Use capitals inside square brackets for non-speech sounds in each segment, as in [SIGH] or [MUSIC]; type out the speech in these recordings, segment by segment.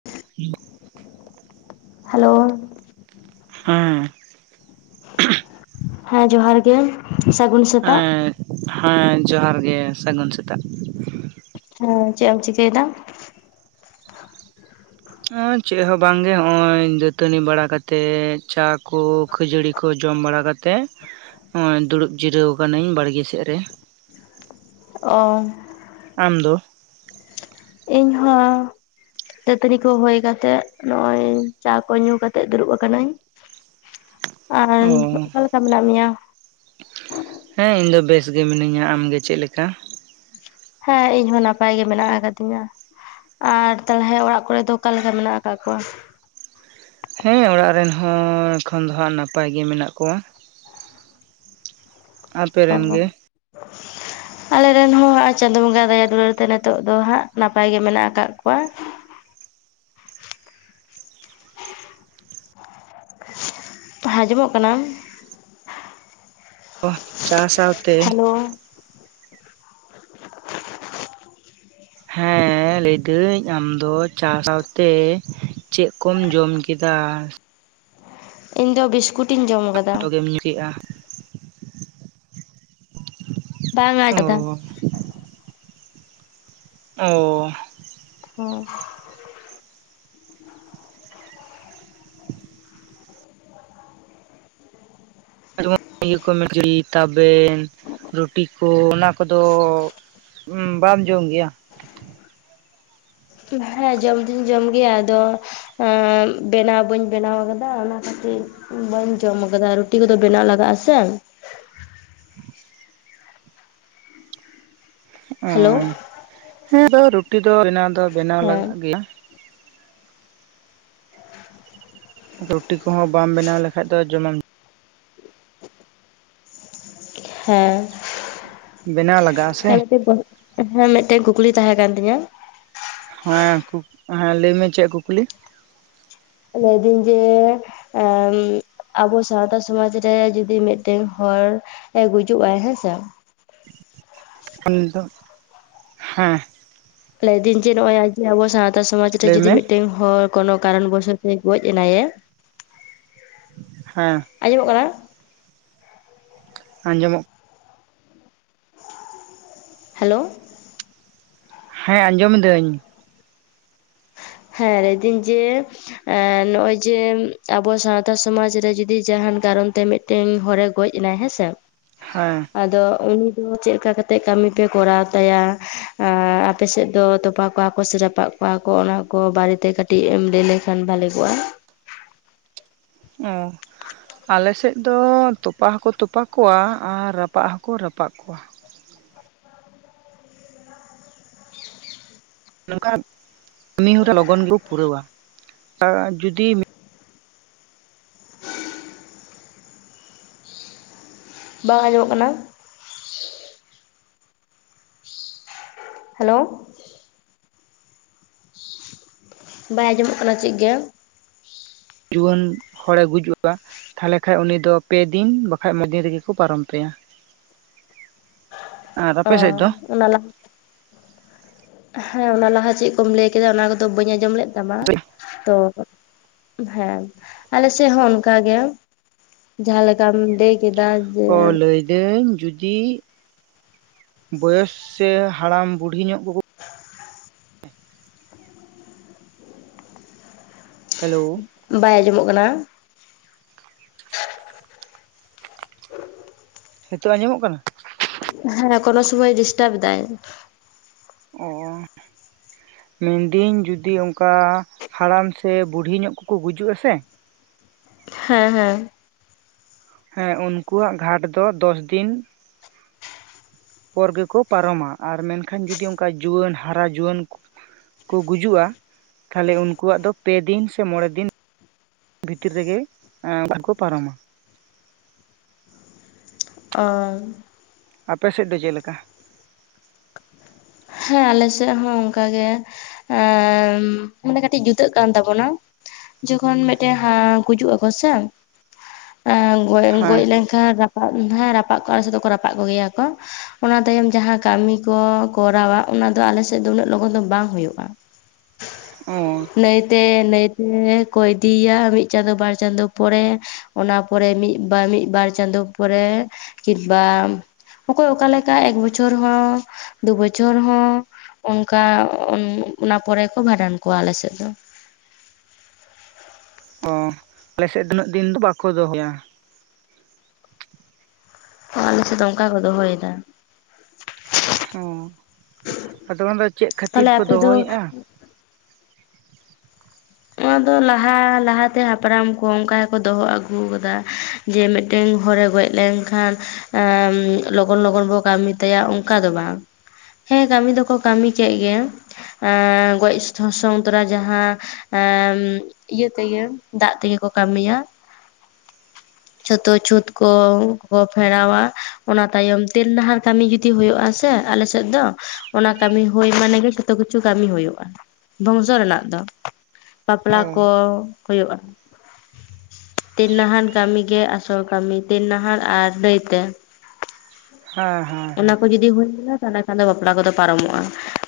[INAUDIBLE] Hello. ᱦᱮᱸ ᱦᱮᱸ ᱡᱚᱦᱟᱨ ᱜᱮ ᱥᱟᱹᱜᱩᱱ ᱥᱮᱛᱟᱜ ᱦᱮᱸ ᱦᱮᱸ ᱡᱚᱦᱟᱨ ᱜᱮ ᱥᱟᱹᱜᱩᱱ ᱥᱮᱛᱟᱜ᱾ ᱦᱮᱸ ᱪᱮᱫ ᱮᱢ ᱪᱤᱠᱟᱹᱭ ᱫᱟ? ᱚ ᱪᱮᱫ ᱦᱚᱸ ᱵᱟᱝ ᱜᱮ ᱦᱚᱜᱼᱚᱭ ᱫᱟᱹᱛᱟᱹᱱᱤ ᱵᱟᱲᱟ ᱠᱟᱛᱮᱜ ᱪᱟ ᱠᱚ ᱠᱷᱟᱹᱡᱟᱹᱲᱤ ᱠᱚ ᱡᱚᱢ ᱵᱟᱲᱟ ᱠᱟᱛᱮ ᱦᱚᱜᱼᱚᱭ ᱫᱩᱲᱩᱵ ᱡᱤᱨᱟᱹᱣ ᱟᱠᱟᱱᱟᱹᱧ ᱵᱟᱲᱜᱮ ᱥᱮᱫ ᱨᱮ᱾ ᱚ ᱟᱢ ᱫᱚ? ᱤᱧ ᱦᱚᱸ᱾ ᱫᱟᱹᱛᱟᱹᱱᱤ ᱠᱚ ᱦᱳᱭ ᱠᱟᱛᱮᱜ ᱱᱚᱜᱼᱚᱭ ᱪᱟ ᱠᱚ ᱧᱩ ᱠᱟᱛᱮᱜ ᱫᱩᱨᱩᱵ ᱠᱟᱱᱟᱹᱧ᱾ [UNINTELLIGIBLE] ᱚ ᱚᱠᱟ ᱞᱮᱠᱟ ᱢᱮᱱᱟᱜ ᱢᱮᱭᱟ ᱦᱮᱸ ᱤᱧ ᱫᱚ ᱵᱮᱥ ᱜᱮ ᱢᱤᱱᱟᱹᱧᱟ᱾ ᱟᱢ ᱜᱮ ᱪᱮᱫ ᱞᱮᱠᱟ? ᱦᱮᱸ ᱤᱧ ᱦᱚᱸ ᱱᱟᱯᱟᱭ ᱜᱮ ᱢᱮᱱᱟᱜ ᱟᱠᱟ ᱫᱤᱧᱟ᱾ ᱟᱨ ᱛᱟᱦᱞᱮ ᱚᱲᱟᱜ ᱠᱚᱨᱮ ᱫᱚ ᱚᱠᱟ ᱞᱮᱠᱟ ᱢᱮᱱᱟᱜ ᱟᱠᱟᱜ ᱠᱚᱣᱟ? ᱦᱮᱸ ᱚᱲᱟᱜ ᱨᱮᱱ ᱦᱚᱸ ᱮᱠᱷᱚᱱ ᱫᱚ ᱦᱟᱸᱜ ᱱᱟᱯᱟᱭ ᱜᱮ ᱢᱮᱱᱟᱜ ᱠᱚᱣᱟ᱾ ᱟᱯᱮ ᱚ ᱨᱮᱱ ᱜᱮ ᱟᱞᱮ ᱨᱮᱱ ᱦᱚᱸ ᱦᱟᱸᱜ ᱪᱟᱸᱫᱳ ᱵᱚᱸᱜᱟ ᱫᱟᱭᱟ ᱫᱩᱞᱟᱹᱲ ᱛᱮ ᱱᱤᱛᱚᱜ ᱫᱚ ᱦᱟᱸᱜ ᱱᱟᱯᱟᱭ ᱜᱮ ᱢᱮᱱᱟᱜ ᱠᱟᱜ ᱠᱚᱣᱟ᱾ ᱦᱮᱸ ᱦᱟᱸᱡᱚᱢᱚᱜ ᱠᱟᱱᱟ? [UNINTELLIGIBLE] ᱥᱟᱶ ᱥᱟᱶ ᱛᱮ ᱦᱮᱞᱳ ᱦᱮᱸ ᱞᱟᱹᱭ ᱫᱟᱹᱧ ᱟᱢ ᱫᱚ ᱪᱟ ᱥᱟᱶ ᱛᱮ ᱪᱮᱜ ᱠᱚᱢ ᱡᱚᱢ ᱠᱮᱫᱟ? ᱤᱧ ᱫᱚ ᱵᱤᱥᱠᱩᱴ ᱤᱧ ᱡᱚᱢ ᱠᱟᱫᱟ᱾ [UNINTELLIGIBLE] ᱧᱩ ᱠᱮᱜᱼᱟ᱾ ᱵᱟᱝᱼᱟ ᱚ ᱡᱟᱫᱟ᱾ ᱚ [UNINTELLIGIBLE] [UNINTELLIGIBLE] ᱤᱭᱟᱹ ᱠᱚ ᱠᱷᱟᱹᱡᱟᱹᱲᱤ ᱛᱟᱵᱮᱱ ᱨᱩᱴᱤ ᱠᱚ ᱚᱱᱟ ᱠᱚᱫᱚ ᱵᱟᱢ ᱡᱚᱢ ᱜᱮᱭᱟ ᱦᱮᱸ ᱡᱚᱢ ᱫᱩᱧ ᱡᱚᱢ ᱜᱮᱭᱟ, ᱟᱫᱚ ᱵᱮᱱᱟᱣ ᱵᱟᱹᱧ ᱵᱮᱱᱟᱣ ᱟᱠᱟᱫᱟ ᱚᱱᱟ ᱚᱱᱟ ᱠᱷᱟᱹᱛᱤᱨ ᱵᱟᱹᱧ ᱡᱚᱢ ᱟᱠᱟᱫᱟ ᱨᱩᱴᱤ ᱠᱚᱫᱚ ᱵᱮᱱᱟᱣ ᱞᱟᱜᱟᱜᱼᱟ ᱥᱮ᱾ [INAUDIBLE] ᱚ ᱦᱮᱞᱳ ᱦᱮᱸᱫᱚ ᱨᱩᱴᱤ ᱫᱚ ᱵᱮᱱᱟᱣ ᱫᱚ ᱵᱮᱱᱟᱣ ᱦᱮᱸ ᱞᱟᱜᱟᱜ ᱜᱮᱭᱟ ᱨᱩᱴᱤ ᱠᱚᱦᱚᱸ ᱵᱟᱢ ᱵᱮᱱᱟᱣ ᱞᱮ ᱠᱷᱟᱡ ᱫᱚ ᱡᱚᱢ ᱟᱢ ᱦᱮᱸ ᱵᱮᱱᱟᱣ ᱞᱟᱜᱟᱜᱼᱟ [UNINTELLIGIBLE] ᱥᱮ ᱦᱮᱸ ᱢᱮᱫ ᱴᱮᱱ ᱠᱩᱠᱞᱤ ᱛᱟᱦᱮᱸ ᱠᱟᱱ ᱛᱤᱧᱟ? ᱦᱮᱸ ᱠᱩ ᱦᱮᱸ ᱞᱟᱹᱭ ᱢᱮ ᱪᱮᱫ ᱠᱩᱠᱞᱤ᱾ ᱞᱟᱹᱭ ᱫᱤᱧ ᱡᱮ ᱮ ᱟᱵᱚ ᱥᱟᱶᱛᱟ ᱥᱚᱢᱟᱡᱽ ᱨᱮ ᱡᱩᱫᱤ ᱢᱤᱫ ᱴᱮᱜ ᱦᱚᱲ ᱜᱩᱡᱩᱜ-ᱟᱭ ᱦᱮᱸᱥᱮ ᱩᱱ ᱫᱚ ᱦᱮᱸ᱾ ᱞᱟᱹᱭ ᱫᱟᱹᱧ ᱡᱮ ᱱᱚᱜᱼᱚᱭ, ᱡᱮ ᱟᱵᱚ ᱥᱟᱶᱛᱟ ᱥᱚᱢᱟᱡᱽ ᱨᱮ ᱞᱟᱹᱭ ᱡᱩᱫᱤ ᱢᱮ ᱢᱤᱫ ᱴᱮᱜ ᱦᱚᱲ ᱠᱳᱱᱳ ᱠᱟᱨᱚᱱ ᱵᱚᱥᱚᱛ ᱛᱮ ᱜᱚᱡ ᱮᱱᱟᱭᱟ᱾ ᱦᱮᱸ᱾ ᱟᱸᱡᱚᱢ ᱚᱜ ᱠᱟᱱᱟ᱾ ᱟᱸᱡᱚᱢ ᱚᱜ ᱦᱮᱞᱳ᱾ ᱦᱮᱸ ᱟᱸᱡᱚᱢᱤᱫᱟᱹᱧ ᱾ ᱦᱮᱸ ᱞᱟᱹᱭ ᱫᱟᱧ ᱡᱮ ᱮᱸ ᱱᱚᱜᱼᱚᱭ ᱡᱮ ᱟᱵᱚ ᱥᱟᱶᱛᱟ ᱥᱚᱢᱟᱡᱽ ᱨᱮ ᱡᱩᱫᱤ ᱡᱟᱦᱟᱱ ᱠᱟᱨᱚᱱ ᱛᱮ ᱢᱤᱫ ᱛᱮᱧ ᱦᱚᱨᱮ ᱜᱚᱡ ᱮᱱᱟᱭ ᱦᱮᱸᱥᱮ ᱾ ᱦᱮᱸ ᱾ ᱟᱫᱚ ᱩᱱᱤ ᱫᱚ ᱪᱮᱫ ᱞᱮᱠᱟ ᱠᱟᱛᱮᱫ ᱠᱟᱹᱢᱤ ᱯᱮ ᱠᱚᱨᱟᱣ ᱛᱟᱭᱟ ᱟᱯᱮ ᱥᱮᱫ ᱫᱚ ᱛᱚᱯᱟ ᱠᱚᱣᱟ ᱠᱚ ᱥᱮ ᱨᱟᱯᱟᱜ ᱠᱚᱣᱟ ᱠᱚ ᱚᱱᱟ ᱠᱚ ᱵᱟᱨᱮᱛᱮ ᱠᱟᱹᱴᱤᱡ ᱮᱢ ᱞᱟᱹᱭ ᱞᱮᱠᱷᱟᱱ ᱵᱷᱟᱜᱮ ᱠᱚᱜᱼᱟ ᱾ ᱳ ᱾ ᱟᱞᱮᱥᱮᱫ ᱫᱚ ᱛᱚᱯᱟ ᱦᱚᱸᱠᱚ ᱛᱚᱯᱟ ᱠᱚᱣᱟ ᱟᱨ ᱨᱟᱯᱟᱜ ᱦᱚᱸᱠᱚ ᱨᱟᱯᱟᱜ ᱠᱚᱣᱟ ᱾ ᱱᱚᱝᱠᱟ ᱠᱟᱹᱢᱤ ᱦᱚᱨᱟ ᱞᱚᱜᱚᱱ ᱜᱮᱠᱚ ᱯᱩᱨᱟᱹᱣᱟ ᱟᱨ ᱡᱩᱫᱤ ᱵᱟᱝ ᱟᱸᱡᱚᱢᱚᱜ ᱠᱟᱱᱟ? ᱦᱮᱞᱳ ᱾ ᱵᱟᱭ ᱟᱸᱡᱚᱢᱚᱜ ᱠᱟᱱᱟ ᱪᱮᱜ ᱜᱮ? ᱡᱩᱣᱟᱹᱱ ᱦᱚᱲᱮ ᱜᱩᱡᱩᱜᱼᱟ ᱾ ᱛᱟᱦᱞᱮ ᱠᱷᱟᱡ ᱩᱱᱤ ᱫᱚ ᱯᱮ ᱫᱤᱱ ᱵᱟᱠᱷᱟᱡ ᱢᱤᱫ ᱫᱤᱱ ᱨᱮᱜᱮᱠᱚ ᱯᱟᱨᱚᱢ ᱛᱮᱭᱟ ᱾ ᱟᱨ ᱚ ᱟᱯᱮ ᱥᱮᱫ ᱫᱚ? ᱚᱱᱟ ᱞᱟ ᱦᱮᱸ ᱚᱱᱟ ᱞᱟᱦᱟ ᱪᱮᱫ ᱠᱚᱢ ᱞᱟᱹᱭ ᱠᱮᱫᱟ ᱚᱱᱟ ᱠᱚᱫᱚ ᱵᱟᱹᱧ ᱟᱸᱡᱚᱢ ᱞᱮᱫ ᱛᱟᱢᱟ ᱛᱚ? ᱦᱮᱸ ᱟᱞᱮ ᱥᱮᱫ ᱦᱚᱸ ᱚᱱᱠᱟ ᱜᱮ ᱡᱟᱦᱟᱸ ᱞᱮᱠᱟᱢ ᱞᱟᱹᱭ ᱠᱮᱫᱟ ᱾ ᱚ ᱞᱟᱹᱭᱫᱟᱹᱧ ᱡᱩᱫᱤ ᱾ ᱵᱚᱭᱮᱥ ᱥᱮ ᱦᱟᱲᱟᱢ ᱵᱩᱰᱷᱤ ᱧᱚᱜ ᱠᱚᱠᱚ ᱦᱮᱞᱳ ᱾ ᱵᱟᱭ ᱟᱸᱡᱚᱢᱚᱜ ᱠᱟᱱᱟ ᱾ ᱱᱤᱛᱚᱜ ᱟᱸᱡᱚᱢᱚᱜ ᱠᱟᱱᱟ ᱾ ᱦᱮᱸ ᱠᱚᱱᱳ ᱥᱚᱢᱚᱭ ᱰᱤᱥᱴᱟᱵ ᱫᱟᱭ ᱾ ᱚ᱾ ᱢᱤᱱᱫᱤᱧ ᱡᱩᱫᱤ ᱚᱱᱠᱟ ᱦᱟᱲᱟᱢ ᱥᱮ ᱵᱩᱲᱦᱤ ᱧᱚᱜ ᱠᱚᱠᱚ ᱜᱩᱡᱩᱜ-ᱟ, ᱥᱮ? ᱦᱮᱸ ᱦᱮᱸ᱾ ᱦᱮᱸ ᱩᱱᱠᱩᱣᱟᱜ ᱜᱷᱟᱴ ᱫᱚ ᱫᱚᱥ ᱫᱤᱱ ᱯᱚᱨ ᱜᱮᱠᱚ ᱯᱟᱨᱚᱢᱟ ᱟᱨ ᱢᱮᱱᱠᱷᱟᱱ ᱡᱩᱫᱤ ᱚᱱᱠᱟ ᱡᱩᱣᱟᱹᱱ ᱦᱟᱨᱟ ᱡᱩᱣᱟᱹᱱ ᱠᱚ ᱜᱩᱡᱩᱜᱼᱟ ᱛᱷᱟᱞᱮ ᱩᱱᱠᱩᱣᱟᱜ ᱫᱚ ᱯᱮ ᱫᱤᱱ ᱥᱮ ᱢᱚᱬᱮ ᱫᱤᱱ ᱵᱷᱤᱛᱤᱨ ᱨᱮᱜᱮ [INAUDIBLE] ᱯᱟᱨᱚᱢᱟ᱾ ᱚ᱾ ᱟᱯᱮ ᱥᱮᱫ ᱫᱚ ᱪᱮᱫ ᱞᱮᱠᱟ? ᱦᱮᱸ ᱟᱞᱮ ᱥᱮᱫ ᱦᱚᱸ ᱚᱱᱠᱟᱜᱮ ᱮᱸ- ᱢᱟᱱᱮ ᱠᱟᱹᱴᱤᱡ ᱡᱩᱫᱟᱹᱜ ᱠᱟᱱ ᱛᱟᱵᱚᱱᱟ᱾ ᱡᱚᱠᱷᱚᱱ ᱢᱤᱫᱴᱮᱱ ᱦᱮᱸ ᱜᱩᱡᱩᱜ-ᱟ ᱠᱚ ᱥᱮ ᱮᱸ ᱜᱚᱡ ᱜᱚᱡ ᱦᱮᱸ ᱞᱮᱱ ᱠᱷᱟᱱ ᱨᱟᱯᱟᱜ ᱦᱟᱸ ᱨᱟᱯᱟᱜ ᱠᱚ ᱟᱞᱮ ᱥᱮᱫ ᱫᱚ ᱠᱚ ᱨᱟᱯᱟᱜ ᱠᱚᱜᱮᱭᱟ ᱠᱚ᱾ ᱚᱱᱟ ᱛᱟᱭᱚᱢ ᱡᱟᱦᱟᱸ ᱠᱟᱹᱢᱤ ᱠᱚ ᱠᱚᱨᱟᱣᱟ ᱚᱱᱟ ᱫᱚ ᱟᱞᱮ ᱥᱮᱫ ᱫᱚ ᱩᱱᱟᱹᱜ ᱞᱚᱜᱚᱱ ᱫᱚ ᱵᱟᱝ ᱦᱩᱭᱩᱜᱼᱟ᱾ ᱚ᱾ ᱱᱟᱹᱭᱛᱮ ᱱᱟᱹᱭᱛᱮ ᱠᱚ ᱤᱫᱤᱭᱮᱭᱟ ᱢᱤᱫ ᱪᱟᱸᱫᱚ ᱵᱟᱨ ᱪᱟᱸᱫᱚ ᱯᱚᱨᱮ ᱚᱱᱟ ᱯᱚᱨᱮ ᱢᱤᱫ ᱵᱟᱨ ᱢᱤᱫ ᱵᱟᱨ ᱪᱟᱸᱫᱳ ᱯᱚᱨᱮ ᱠᱤᱱᱵᱟ ᱚᱠᱚᱭ ᱚᱠᱟ ᱞᱮᱠᱟ ᱮᱠ ᱵᱚᱪᱷᱚᱨ ᱦᱚᱸ ᱫᱩ ᱵᱚᱪᱷᱚᱨ ᱦᱚᱸ ᱚᱱᱠᱟ ᱚᱸ ᱚᱱᱟ ᱯᱚᱨᱮ ᱠᱚ ᱵᱷᱟᱸᱰᱟᱱ ᱠᱚᱣᱟ ᱟᱞᱮ ᱥᱮᱫ ᱫᱚ᱾ ᱚ ᱟᱞᱮ ᱥᱮᱫ ᱫᱚ ᱩᱱᱟᱹᱜ ᱫᱤᱱ ᱫᱚ ᱵᱟᱠᱚ ᱫᱚᱦᱚᱭᱟ᱾ ᱚ ᱟᱞᱮ ᱥᱮᱫ ᱫᱚ ᱚᱱᱠᱟ ᱠᱚ ᱫᱚᱦᱚᱭᱮᱫᱟ᱾ ᱚ ᱟᱫᱚ ᱚᱱᱟᱫᱚ ᱪᱮᱫ ᱠᱷᱟᱹᱛᱤᱨ ᱛᱟᱦᱚᱞᱮ ᱠᱚ ᱟᱯᱮ ᱫᱚ ᱫᱚᱦᱚᱭᱮᱜ-ᱟ? ᱚᱱᱟᱫᱚ ᱞᱟᱦᱟ ᱞᱟᱦᱟᱛᱮ ᱦᱟᱯᱲᱟᱢ ᱠᱚ ᱚᱱᱠᱟ ᱜᱮᱠᱚ ᱫᱚᱦᱚ ᱟᱹᱜᱩ ᱟᱠᱟᱫᱟ᱾ ᱡᱮ ᱢᱤᱫᱴᱮᱱ ᱦᱚᱲᱮ ᱜᱚᱡ ᱞᱮᱱ ᱠᱷᱟᱱ ᱮᱸ ᱞᱚᱜᱚᱱ ᱞᱚᱜᱚᱱ ᱵᱚ ᱠᱟᱹᱢᱤ ᱛᱟᱭᱟ ᱚᱱᱠᱟ ᱫᱚ ᱵᱟᱝ᱾ ᱦᱮᱸ ᱠᱟᱹᱢᱤ ᱫᱚᱠᱚ ᱠᱟᱹᱢᱤ ᱪᱚᱭᱮᱫ ᱜᱮᱭᱟ ᱮᱸᱻ ᱜᱚᱡ ᱥᱚ ᱥᱚᱱ ᱛᱚᱨᱟ ᱡᱟᱦᱟᱸ ᱮᱸ ᱤᱭᱟᱹ ᱛᱮᱜᱮ ᱫᱟᱜ ᱛᱮᱜᱮ ᱠᱚ ᱠᱟᱹᱢᱤᱭᱟ᱾ ᱡᱷᱚᱛᱚ ᱪᱷᱩᱸᱛ ᱠᱚᱠᱚ ᱯᱷᱮᱨᱟᱣᱟ ᱚᱱᱟ ᱛᱟᱭᱚᱢ ᱛᱮᱞ ᱰᱟᱦᱟᱱ ᱠᱟᱹᱢᱤ ᱡᱩ ᱛᱤ ᱦᱩᱭᱩᱜᱼᱟ ᱥᱮ ᱟᱞᱮ ᱥᱮᱫ ᱫᱚ ᱚᱱᱟ ᱠᱟᱹᱢᱤ ᱦᱩᱭ ᱢᱟᱱᱮ ᱜᱮ ᱡᱷᱚᱛᱚ ᱠᱤᱪᱷᱩ ᱠᱟᱹᱢᱤ ᱦᱩᱭᱩᱜᱼᱟ᱾ ᱵᱚᱝᱥᱚ ᱨᱮᱱᱟᱜ ᱫᱚ, ᱵᱟᱯᱞᱟ ᱠᱚ ᱚ ᱦᱩᱭᱩᱜᱼᱟ᱾ ᱛᱮᱞ ᱱᱟᱦᱟᱱ ᱠᱟᱹᱢᱤᱜᱮ ᱟᱥᱚᱞ ᱠᱟᱹᱢᱤ ᱛᱮᱞ ᱱᱟᱦᱟᱱ ᱟᱨ ᱱᱟᱹᱭᱛᱮ᱾ ᱦᱮᱸ ᱦᱮᱸ ᱚᱱᱟ ᱦᱮᱸ ᱠᱚ ᱡᱩᱫᱤ ᱦᱩᱭ ᱞᱮᱱᱟ ᱛᱟᱞᱦᱮ ᱠᱷᱟᱱ ᱫᱚ ᱵᱟᱯᱞᱟ ᱠᱚᱫᱚ ᱯᱟᱨᱚᱢᱚᱜᱼᱟ,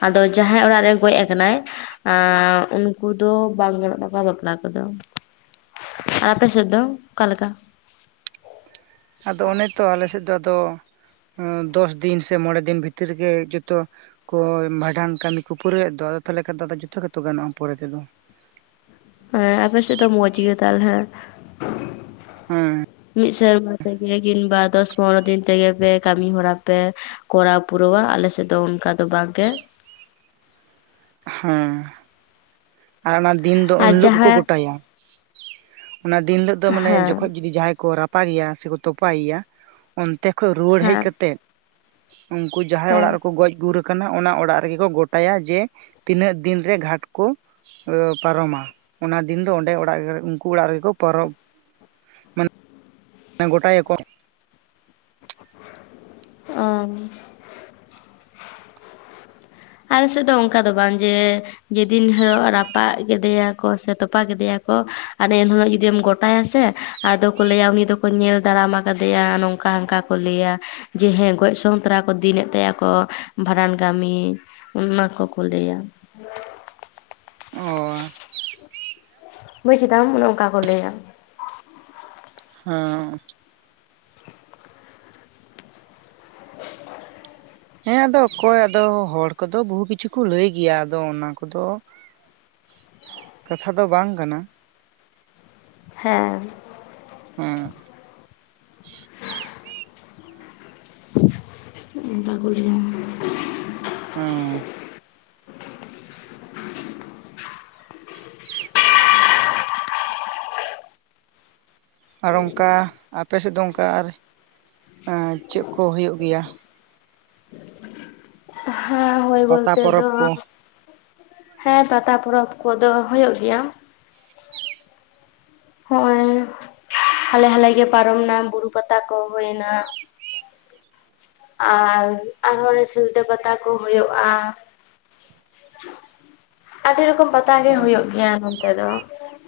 ᱟᱫᱚ ᱡᱟᱦᱟᱸᱭ ᱚᱲᱟᱜ ᱨᱮ ᱜᱚᱡ ᱟᱠᱟᱱᱟᱭ ᱟᱸᱻ ᱩᱱ ᱠᱩ ᱫᱚ ᱵᱟᱝ ᱜᱟᱱᱚᱜ ᱛᱟᱠᱚᱣᱟ ᱵᱟᱯᱞᱟ ᱠᱚᱫᱚ, ᱟᱨ ᱟᱯᱮ ᱥᱮᱫ ᱫᱚ ᱚᱠᱟ ᱞᱮᱠᱟ? ᱟᱫᱚ ᱚᱱᱮ ᱛᱚ ᱟᱞᱮ ᱥᱮᱫ ᱫᱚ ᱟᱫᱚ, ᱩᱸ ᱫᱚᱥ ᱫᱤᱱ ᱥᱮ ᱢᱚᱬᱮ ᱫᱤᱱ ᱵᱷᱤᱛᱤᱨ ᱨᱮᱜᱮ ᱡᱚᱛᱚ ᱠᱚ ᱵᱷᱟᱰᱟᱱ ᱠᱟᱹᱢᱤ ᱠᱚ ᱯᱩᱨᱟᱹᱣᱮᱫ ᱫᱚ ᱟᱫᱚ ᱛᱟᱦᱚᱞᱮ ᱠᱷᱟᱱ ᱫᱚᱫᱚ ᱡᱚᱛᱚ ᱜᱮᱛᱚ ᱜᱟᱱᱚᱜᱼᱟ ᱯᱚᱨᱮ ᱛᱮᱫᱚ᱾ ᱦᱮᱸ ᱟᱯᱮ ᱥᱮᱫ ᱫᱚ ᱢᱚᱡᱽ ᱜᱮ ᱛᱟᱦᱚᱞᱮ᱾ ᱦᱮᱸ᱾ ᱢᱤᱫ ᱥᱮᱨᱢᱟ ᱛᱮᱜᱮ ᱠᱤᱱᱵᱟ ᱫᱚᱥ ᱯᱚᱱᱨᱚ ᱫᱤᱱ ᱛᱮᱜᱮ ᱯᱮ ᱠᱟᱹᱢᱤ ᱦᱚᱨᱟ ᱯᱮ ᱠᱚᱨᱟᱣ ᱯᱩᱨᱟᱹᱣᱟ ᱟᱞᱮ ᱥᱮᱫ ᱫᱚ ᱚᱱᱠᱟ ᱫᱚ ᱵᱟᱝᱜᱮ᱾ ᱦᱮᱸ᱾ ᱟᱨ ᱚᱱᱟ ᱫᱤᱱ ᱫᱚ ᱩᱱ ᱟᱨ ᱦᱤᱞᱚᱜ ᱜᱮᱠᱚ ᱡᱟᱦᱟᱸ ᱜᱚᱴᱟᱭᱟ᱾ ᱚᱱᱟ ᱫᱤᱱ ᱦᱤᱞᱳᱜ ᱫᱚ ᱢᱟᱱᱮ ᱦᱮᱸ ᱡᱚᱠᱷᱚᱱ ᱡᱩᱫᱤ ᱡᱟᱦᱟᱸᱭ ᱠᱚ ᱨᱟᱯ ᱯᱟᱜᱮᱭᱟ ᱥᱮᱠᱚ ᱛᱚᱯᱟᱭᱮᱭᱟ ᱚᱱᱛᱮ ᱠᱷᱚᱡ ᱨᱩᱣᱟᱹᱲ ᱦᱮᱡ ᱦᱮᱸ ᱠᱟᱛᱮᱫ ᱩᱱᱠᱩ ᱡᱟᱦᱟᱸᱭ ᱚᱲᱟᱜ ᱦᱮᱸ ᱨᱮᱠᱚ ᱜᱚᱡ ᱜᱩᱨ ᱠᱟᱱᱟ ᱚᱱᱟ ᱚᱲᱟᱜ ᱨᱮᱜᱮ ᱠᱚ ᱜᱚᱴᱟᱭᱟ ᱡᱮ, ᱛᱤᱱᱟᱹᱜ ᱫᱤᱱ ᱨᱮ ᱜᱷᱟᱴ ᱠᱚ᱾ ᱚ ᱯᱟᱨᱚᱢᱟ ᱚᱱᱟ ᱫᱤᱱ ᱫᱚ ᱚᱸᱰᱮ ᱚᱲᱟᱜ ᱩᱱᱠᱩ ᱚᱲᱟᱜ ᱨᱮᱜᱮ ᱠᱚ ᱯᱟᱨᱚᱢ ᱜᱚᱴᱟᱭᱟ ᱠᱚ᱾ ᱚᱻ᱾ ᱟᱞᱮ ᱥᱮᱫ ᱫᱚ ᱚᱱᱠᱟ ᱫᱚ ᱵᱟᱝ ᱡᱮᱻ᱾ ᱡᱮᱫᱤᱱ ᱦᱤᱞᱳᱜ ᱨᱟᱯᱟᱜ ᱠᱮᱫᱮᱭᱟ ᱠᱚ ᱥᱮ ᱛᱚᱯᱟ ᱠᱮᱫᱮᱭᱟ ᱠᱚ ᱦᱟᱱᱮ ᱤᱱᱦᱤᱞᱳᱜ ᱡᱩᱫᱤᱢ ᱜᱚᱴᱟᱭᱟ ᱥᱮ᱾ ᱟᱫᱚ ᱠᱚ ᱞᱟᱹᱭᱟ ᱩᱱᱤ ᱫᱚ ᱠᱚ ᱧᱮᱞ ᱫᱟᱨᱟᱢ ᱟᱠᱟᱫᱮᱭᱟ ᱱᱚᱝᱠᱟ ᱦᱟᱱᱠᱟ ᱠᱚ ᱞᱟᱹᱭᱟ ᱡᱮ ᱦᱮᱸ ᱜᱚᱡ ᱥᱚᱝ ᱛᱟᱨᱟ ᱠᱚ ᱫᱤᱱᱮᱫ ᱛᱟᱭᱟᱠᱚ ᱵᱷᱟᱸᱰᱟᱱ ᱠᱟᱹᱢᱤ ᱚᱱᱟ ᱠᱚ ᱠᱚ ᱞᱟᱹᱭᱟ᱾ ᱚᱻ᱾ ᱵᱩᱡᱽ ᱠᱮᱫᱟᱢ ᱚᱱᱮ ᱚᱱᱠᱟ ᱠᱚ ᱞᱟᱹᱭᱟ᱾ ᱦᱮᱸᱻ᱾ ᱦᱮᱸ ᱟᱫᱚ ᱚᱠᱚᱭ ᱟᱫᱚ ᱦᱚᱲ ᱠᱚᱫᱚ ᱵᱩᱦᱩ ᱠᱤᱪᱷᱩ ᱠᱚ ᱞᱟᱹᱭ ᱜᱮᱭᱟ ᱟᱫᱚ ᱚᱱᱟ ᱠᱚᱫᱚ᱾ ᱠᱟᱛᱷᱟ ᱫᱚ ᱵᱟᱝ ᱠᱟᱱᱟ᱾ ᱦᱮᱸ᱾ ᱦᱮᱸ᱾ [INAUDIBLE] ᱚᱱᱠᱟ ᱠᱚ ᱞᱟᱹᱭᱟ᱾ ᱚᱸᱻ᱾ ᱟᱨ ᱚᱱᱠᱟ ᱟᱯᱮᱥᱮᱫ ᱫᱚ ᱚᱱᱠᱟ ᱟᱨ ᱮᱸ ᱪᱮᱫ ᱠᱚ ᱦᱩᱭᱩᱜ ᱜᱮᱭᱟ? ᱦᱮᱸ ᱦᱳᱭ ᱯᱟᱛᱟ ᱵᱚᱞᱛᱮ ᱫᱚ᱾ ᱯᱚᱨᱚᱵᱽ ᱠᱚ ᱦᱮᱸ ᱯᱟᱛᱟ ᱯᱚᱨᱚᱵᱽ ᱠᱚᱫᱚ ᱦᱩᱭᱩᱜ ᱜᱮᱭᱟ᱾ ᱦᱚᱜ-ᱚᱭ᱾ ᱦᱟᱞᱮ ᱦᱟᱞᱮ ᱜᱮ ᱯᱟᱨᱚᱢ ᱱᱟ ᱵᱩᱨᱩ ᱯᱟᱛᱟ ᱠᱚ ᱦᱩᱭᱱᱟ᱾ ᱟᱨ ᱟᱨᱦᱚᱸ ᱚᱱᱮ ᱥᱤᱞᱫᱟᱹ ᱯᱟᱛᱟ ᱠᱚ ᱦᱩᱭᱩᱜ-ᱟ᱾ ᱟᱹᱰᱤ ᱨᱚᱠᱚᱢ ᱯᱟᱛᱟ ᱜᱮ ᱦᱩᱭᱩᱜ ᱜᱮᱭᱟ ᱱᱚᱱ ᱛᱮ ᱫᱚ᱾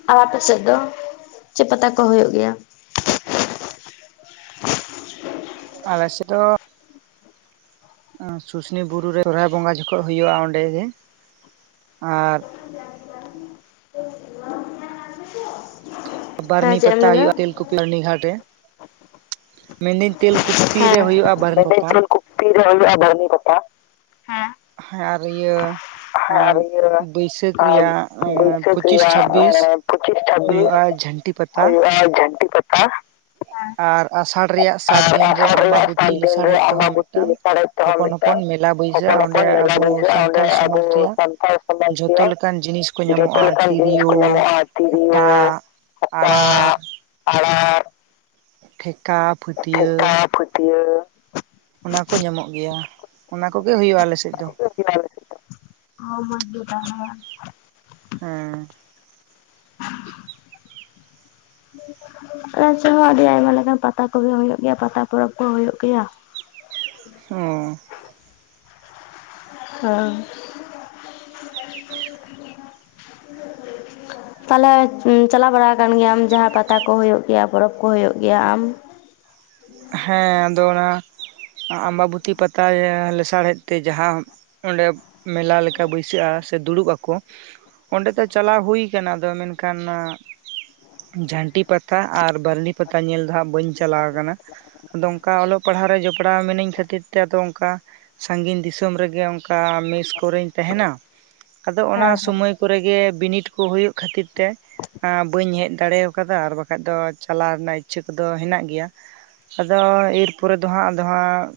ᱟᱨ ᱟᱯᱮ ᱥᱮᱫ ᱫᱚ ᱪᱮᱫ ᱯᱟᱛᱟ ᱠᱚ ᱦᱩᱭᱩᱜ ᱜᱮᱭᱟ? ᱟᱞᱮ ᱥᱮᱫ ᱫᱚ᱾ ᱥᱩᱥᱱᱤ ᱵᱩᱨᱩ ᱨᱮ ᱥᱚᱦᱚᱨᱟᱭ ᱵᱚᱸᱜᱟ ᱡᱚᱠᱷᱚᱡ ᱦᱳᱭᱳ-ᱟ ᱚᱸᱰᱮ ᱜᱮ᱾ ᱟᱨ᱾ [INAUDIBLE] [INAUDIBLE] ᱵᱟᱨᱱᱤ ᱮᱢ ᱯᱟᱛᱟ ᱞᱟᱹᱭᱫᱟ ᱦᱩᱭᱩᱜ-ᱟ ᱛᱮᱞᱠᱩᱯᱤ ᱨᱱᱤ ᱜᱷᱟᱴ ᱨᱮ ᱢᱮᱱᱫᱟᱹᱧ᱾ ᱛᱮᱞᱠᱩᱯᱤ ᱨᱮ ᱦᱩᱭᱩᱜ-ᱟ ᱵᱟᱨᱱ ᱯᱟᱛᱟ᱾ ᱠᱩᱯᱤ ᱨᱮ ᱦᱩᱭᱩᱜ-ᱟ ᱵᱟᱹᱨᱱᱤ ᱯᱟᱛᱟ᱾ ᱦᱮᱸ ᱟᱨ ᱤᱭᱟᱹ ᱦᱮᱸ ᱟᱨ ᱤᱭᱟᱹ ᱵᱟᱹᱭᱥᱟᱹᱠᱷ ᱟᱨ ᱨᱮᱭᱟᱜ ᱵᱟᱹᱭᱥᱟᱹᱠᱷ ᱯᱩᱪᱤᱥ ᱪᱷᱟᱵᱵᱤᱥ ᱨᱮᱭᱟᱜ ᱯᱚᱸᱪᱤᱥ ᱪᱷᱟᱵᱵᱤᱥ ᱦᱩᱭᱩᱜ-ᱟ ᱡᱷᱟᱹᱱᱴᱤ ᱯᱟᱛᱟ᱾ ᱦᱩᱭᱩᱜᱼᱟ ᱡᱷᱟᱹᱱᱴᱤ ᱯᱟᱛᱟ ᱟᱨ ᱟᱥᱟᱲ ᱨᱮᱭᱟᱜ ᱥᱟᱛ ᱟᱨ ᱫᱤᱱ ᱨᱮ ᱟᱥᱟᱲ ᱨᱮᱭᱟᱜ ᱥᱟᱛ ᱟᱢᱵᱟᱵᱚᱛᱤ ᱫᱤᱱ ᱨᱮ ᱞᱮᱥᱟᱲᱦᱮᱫ ᱛᱮᱦᱚᱸ ᱟᱢᱵᱟᱵᱚᱛᱤ ᱢᱤᱫᱴᱟᱝ ᱞᱮᱥᱟᱲᱦᱮᱫ ᱛᱮᱦᱚᱸ ᱦᱚᱯᱚᱱ ᱦᱚᱯᱚᱱ ᱢᱤᱫᱴᱟᱝ ᱢᱮᱞᱟ ᱦᱚᱯᱚᱱ ᱵᱟᱹᱭᱥᱟᱹᱜ-ᱟ ᱚᱸᱰᱮ ᱦᱚᱯᱚᱱ ᱟᱵᱚ ᱢᱮᱞᱟ ᱟᱵᱚ ᱵᱟᱹᱭᱥᱟᱹᱜᱼᱟ ᱚᱸᱰᱮ ᱥᱟᱱᱛᱟᱲ ᱟᱵᱚ ᱥᱚᱢᱟᱡᱽ ᱨᱮᱭᱟᱜ ᱥᱟᱱᱛᱟᱲ ᱥᱚᱢᱟᱡᱽ ᱡᱷᱚᱛᱚ ᱨᱮᱭᱟᱜ ᱞᱮᱠᱟᱱ ᱡᱤᱱᱤᱥ ᱠᱚ ᱡᱚᱛᱚ ᱧᱟᱢᱚᱜ-ᱟ ᱞᱮᱠᱟᱱ ᱡᱤᱱᱤᱥ ᱠᱚ ᱛᱤᱨᱭᱳ ᱧᱟᱢᱚᱜᱼᱟ ᱛᱤᱨᱭᱳ ᱦᱟᱴᱟᱜ ᱟᱬᱟᱨ᱾ ᱟᱲᱟᱨ᱾ ᱴᱷᱮᱠᱟ ᱴᱷᱮᱠᱟ, ᱯᱟᱹᱴᱚᱭᱟᱹ᱾ ᱚᱱᱟᱠᱚ ᱧᱟᱢᱚᱜ ᱜᱮᱭᱟ, ᱚᱱᱟ ᱠᱚᱜᱮ ᱦᱩᱭᱩᱜ-ᱟ ᱟᱞᱮ ᱥᱮᱫ ᱫᱚ᱾ [UNINTELLIGIBLE] ᱦᱮᱸ᱾ ᱟᱪᱦᱚᱸ ᱟᱹᱰᱤ ᱟᱭᱢᱟ ᱞᱮᱠᱟᱱ ᱯᱟᱛᱟ ᱠᱚᱜᱮ ᱦᱩᱭᱩᱜ ᱜᱮᱭᱟ, ᱯᱟᱛᱟ ᱯᱚᱨᱚᱵᱽ ᱠᱚ ᱦᱩᱭᱩᱜ ᱜᱮᱭᱟ᱾ ᱚᱻ ᱚᱻ ᱛᱟᱞᱦᱮ ᱪᱟᱞᱟᱣ ᱵᱟᱲᱟ ᱟᱠᱟᱱ ᱜᱮᱭᱟᱢ, ᱡᱟᱦᱟᱸ ᱯᱟᱛᱟ ᱠᱚ ᱦᱩᱭᱩᱜ ᱜᱮᱭᱟ, ᱯᱚᱨᱚᱵᱽ ᱠᱚ ᱦᱩᱭᱩᱜ ᱜᱮᱭᱟ ᱟᱢ? ᱦᱮᱸ ᱟᱫᱚ ᱚᱱᱟ, ᱟᱢᱵᱟᱵᱚᱛᱤ ᱯᱟᱛᱟ ᱜᱮ ᱞᱮᱥᱟᱲᱦᱮᱫ ᱛᱮ ᱡᱟᱦᱟᱸ ᱚᱱᱰᱮ ᱢᱮᱞᱟ ᱞᱮᱠᱟ ᱵᱟᱹᱭᱥᱟᱹᱜᱼᱟ, ᱥᱮ ᱫᱩᱲᱩᱵ ᱟᱠᱚ ᱚᱸᱰᱮ ᱫᱚ ᱪᱟᱞᱟᱣ ᱦᱩᱭᱩ ᱠᱟᱱᱟ, ᱟᱫᱚ ᱢᱮᱱᱠᱷᱟᱱ ᱡᱷᱟᱱᱴᱤ ᱯᱟᱛᱟ ᱟᱨ ᱵᱟᱨᱱᱤ ᱯᱟᱛᱟ ᱧᱮᱞ ᱫᱚ ᱦᱟᱸᱜ, ᱵᱟᱹᱧ ᱪᱟᱞᱟᱣ ᱟᱠᱟᱱᱟ᱾ ᱟᱫᱚ ᱚᱱᱠᱟ ᱚᱞᱚᱜ ᱯᱟᱲᱦᱟᱣ ᱨᱮ ᱡᱚᱯᱲᱟᱣ ᱢᱤᱱᱟᱹᱧ ᱠᱷᱟᱹᱛᱤᱨ ᱛᱮ, ᱟᱫᱚ ᱚᱱᱠᱟ ᱥᱟᱺᱜᱤᱧ ᱫᱤᱥᱚᱢ ᱨᱮᱜᱮ, ᱚᱱᱠᱟ ᱢᱮᱥ ᱠᱚᱨᱮᱧ ᱛᱟᱦᱮᱱᱟ, ᱟᱫᱚ ᱚᱱᱟ ᱦᱮᱸ ᱦᱮᱸ ᱥᱚᱢᱚᱭ ᱠᱚᱨᱮ ᱜᱮ ᱵᱤᱱᱤᱰ ᱠᱚ ᱦᱳᱭᱳᱜ ᱠᱷᱟᱹᱛᱤᱨ ᱛᱮ ᱟ ᱵᱟᱹᱧ ᱦᱮᱡ ᱫᱟᱲᱮ ᱟᱠᱟᱫᱟ, ᱟᱨ ᱵᱟᱠᱷᱟᱡ ᱫᱚ ᱪᱟᱞᱟᱣ ᱨᱮᱱᱟᱜ ᱤᱪᱪᱷᱟᱹ ᱠᱚᱫᱚ ᱦᱮᱱᱟᱜ ᱜᱮᱭᱟ ᱟᱫᱚ ᱮᱨᱯᱚᱨᱮ ᱫᱚ ᱦᱟᱸᱜ, ᱟᱫᱚ ᱦᱟᱸᱜ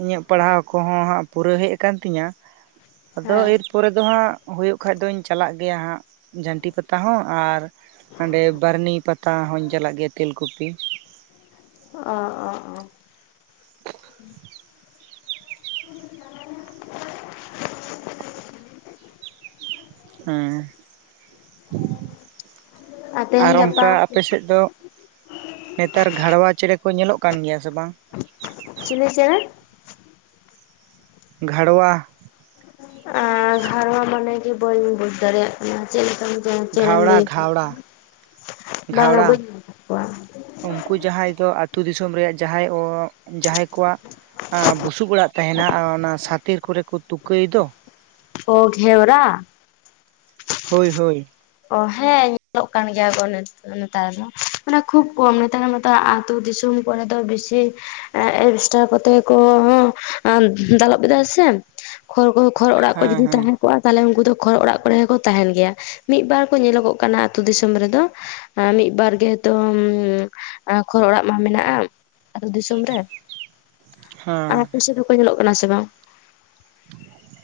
ᱤᱧᱟᱹᱜ ᱯᱟᱲᱦᱟᱣ ᱠᱚᱦᱚᱸ ᱦᱟᱸᱜ ᱯᱩᱨᱟᱹ ᱦᱮᱡ ᱟᱠᱟᱱ ᱛᱤᱧᱟᱹ, ᱟᱫᱚ ᱦᱮᱸ ᱮᱨᱯᱚᱨᱮ ᱫᱚ ᱦᱟᱸᱜ ᱦᱳᱭᱳᱜ ᱠᱷᱟᱱ ᱫᱩᱧ ᱪᱟᱞᱟᱜ ᱜᱮᱭᱟ ᱦᱟᱸᱜ, ᱡᱷᱟᱹᱱᱴᱤ ᱯᱟᱛᱟ ᱦᱚᱸ ᱟᱨ ᱦᱟᱸᱰᱮ ᱵᱟᱹᱨᱱᱤ ᱯᱟᱛᱟ ᱦᱚᱸᱧ ᱪᱟᱞᱟᱜ ᱜᱮᱭᱟ ᱛᱮᱞᱠᱩᱯᱤ᱾ ᱚ ᱚ ᱚᱻ ᱩᱸ [INAUDIBLE] ᱟᱨ ᱛᱮᱦᱮᱧ ᱚᱱᱠᱟ ᱜᱟᱯᱟ ᱟᱯᱮ ᱥᱮᱫ ᱫᱚ ᱱᱮᱛᱟᱨ ᱜᱷᱟᱲᱣᱟ ᱪᱮᱬᱮ ᱠᱚ ᱧᱮᱞᱚᱜ ᱠᱟᱱ ᱜᱮᱭᱟ ᱥᱮ ᱵᱟᱝ? ᱪᱤᱞᱤ ᱪᱮᱬᱮ? ᱜᱷᱟᱲᱣᱟ ᱚᱱᱟ ᱜᱷᱟᱨᱣᱟ ᱢᱚᱱᱮ ᱜᱤ ᱵᱟᱹᱧ ᱵᱩᱡᱽ ᱫᱟᱲᱮᱭᱟ ᱪᱮᱫ ᱞᱮᱠᱟ ᱪᱮᱬᱮᱢ ᱜᱷᱟᱣᱲᱟ ᱞᱟᱹᱭᱪ ᱜᱷᱟᱣᱲᱟ ᱵᱟᱝᱟ ᱜᱷᱟᱣᱲᱟ ᱵᱟᱹᱧ ᱧᱮᱞ ᱟᱠᱟᱫ ᱠᱚᱣᱟ᱾ ᱩᱱᱠᱩ ᱡᱟᱦᱟᱸᱭ ᱫᱚ ᱟᱛᱳ ᱫᱤᱥᱚᱢ ᱨᱮᱭᱟᱜ ᱡᱟᱦᱟᱸᱭ ᱚ ᱡᱟᱦᱟᱸᱭ ᱠᱚᱣᱟᱜ ᱵᱩᱥᱩᱵ ᱚᱲᱟᱜ ᱛᱟᱦᱮᱱᱟ, ᱚᱱᱟ ᱥᱟᱛᱮ ᱠᱚᱨᱮ ᱠᱚ ᱛᱩᱠᱟᱹᱭ ᱫᱚ, ᱚ ᱜᱮᱣᱨᱟ? ᱦᱳᱭ ᱦᱳᱭ, ᱚ ᱦᱮᱸ ᱧᱮᱞᱚᱜ ᱠᱟᱱ ᱜᱮᱭᱟ ᱠᱚ ᱱᱮ ᱱᱮᱛᱟᱨ ᱫᱚ, ᱢᱟᱱᱮ ᱠᱷᱩᱵ ᱠᱚᱢ ᱱᱮᱛᱟᱨ ᱢᱚᱛᱚ ᱟᱛᱳ ᱫᱤᱥᱚᱢ ᱠᱚᱨᱮ ᱫᱚ ᱵᱮᱥᱤ ᱮ ᱮᱰᱵᱷᱮᱥᱴᱟᱨ ᱠᱚᱛᱮ ᱜᱮ ᱠᱚ ᱫᱟᱞᱚᱵ ᱮᱟ ᱥᱮ, ᱠᱷᱚᱲ ᱠᱚ ᱠᱷᱚᱲ ᱚᱲᱟᱜ ᱠᱚ ᱦᱮᱸ ᱡᱩᱫᱤ ᱦᱮᱸ ᱛᱟᱦᱮᱸ ᱠᱚᱜᱼᱟ, ᱛᱟᱦᱞᱮ ᱩᱱᱠᱩ ᱫᱚ ᱠᱷᱚᱲ ᱚᱲᱟᱜ ᱠᱚᱨᱮ ᱦᱚᱸᱠᱚ ᱛᱟᱦᱮᱱ ᱜᱮᱭᱟ᱾ ᱢᱤᱫ ᱵᱟᱨ ᱠᱚ ᱧᱮᱞᱚᱜᱚᱜ ᱠᱟᱱᱟ, ᱟᱛᱳ ᱫᱤᱥᱚᱢ ᱨᱮᱫᱚ᱾ ᱮ ᱢᱤᱫ ᱵᱟᱨ ᱜᱮᱛᱚ, ᱩᱢ ᱠᱷᱚᱲ ᱚᱲᱟᱜ ᱢᱟ ᱢᱮᱱᱟᱜᱼᱟ᱾ ᱟᱛᱳ ᱫᱤᱥᱚᱢ ᱨᱮ᱾ ᱟᱨ ᱦᱮᱸ ᱟᱯᱮ ᱥᱮᱫ ᱦᱚᱸᱠᱚ ᱧᱮᱞᱚᱜ ᱠᱟᱱᱟ ᱥᱮ ᱵᱟᱝ?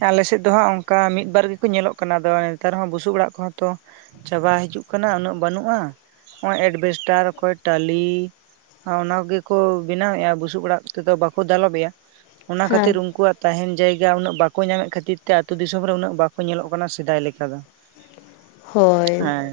ᱟᱞᱮ ᱥᱮᱫ ᱫᱚᱦᱟᱸᱜ ᱚᱱᱠᱟ ᱢᱤᱫᱵᱟᱨ ᱜᱮᱠᱚ ᱧᱮᱞᱚᱜ ᱠᱟᱱᱟ, ᱟᱫᱚ ᱱᱮᱛᱟᱨ ᱦᱚᱸ ᱵᱩᱥᱩᱵ ᱚᱲᱟᱜ ᱠᱚᱦᱚᱸ ᱛᱚ ᱪᱟᱵᱟ ᱦᱤᱡᱩᱜ ᱠᱟᱱᱟ, ᱩᱱᱟᱹᱜ ᱵᱟᱹᱱᱩᱜᱼᱟ ᱱᱚᱜ ᱚᱭ ᱮᱰᱵᱮᱥᱴᱟᱨ ᱚᱠᱚᱭ ᱴᱟᱞᱤ ᱟᱨ ᱚᱱᱟ ᱜᱮᱠᱚ ᱵᱮᱱᱟᱣᱮᱜ-ᱟ ᱵᱩᱥᱩᱵ ᱚᱲᱟᱜ ᱛᱮᱫᱚ, ᱵᱟᱠᱚ ᱫᱟᱞᱚᱵᱮᱜ-ᱟ᱾ ᱚᱱᱟ ᱦᱮᱸ ᱠᱷᱟᱹᱛᱤᱨ ᱩᱝᱠᱩᱣᱟᱜ ᱛᱟᱦᱮᱱ ᱡᱟᱭ -ᱡᱟ ᱩᱱᱟᱹᱜ ᱵᱟᱠᱚ ᱧᱟᱢᱮᱫ ᱠᱷᱟᱹᱛᱤᱨ ᱛᱮ, ᱟᱹᱛᱩ ᱫᱤᱥᱚᱢ ᱨᱮ ᱩᱱᱟᱹᱜ ᱵᱟᱠᱚ ᱧᱮᱞᱚᱜ ᱠᱟᱱᱟ ᱥᱮᱫᱟᱭ ᱞᱮᱠᱟ ᱫᱚ᱾ ᱦᱳᱭᱻ ᱦᱮᱸ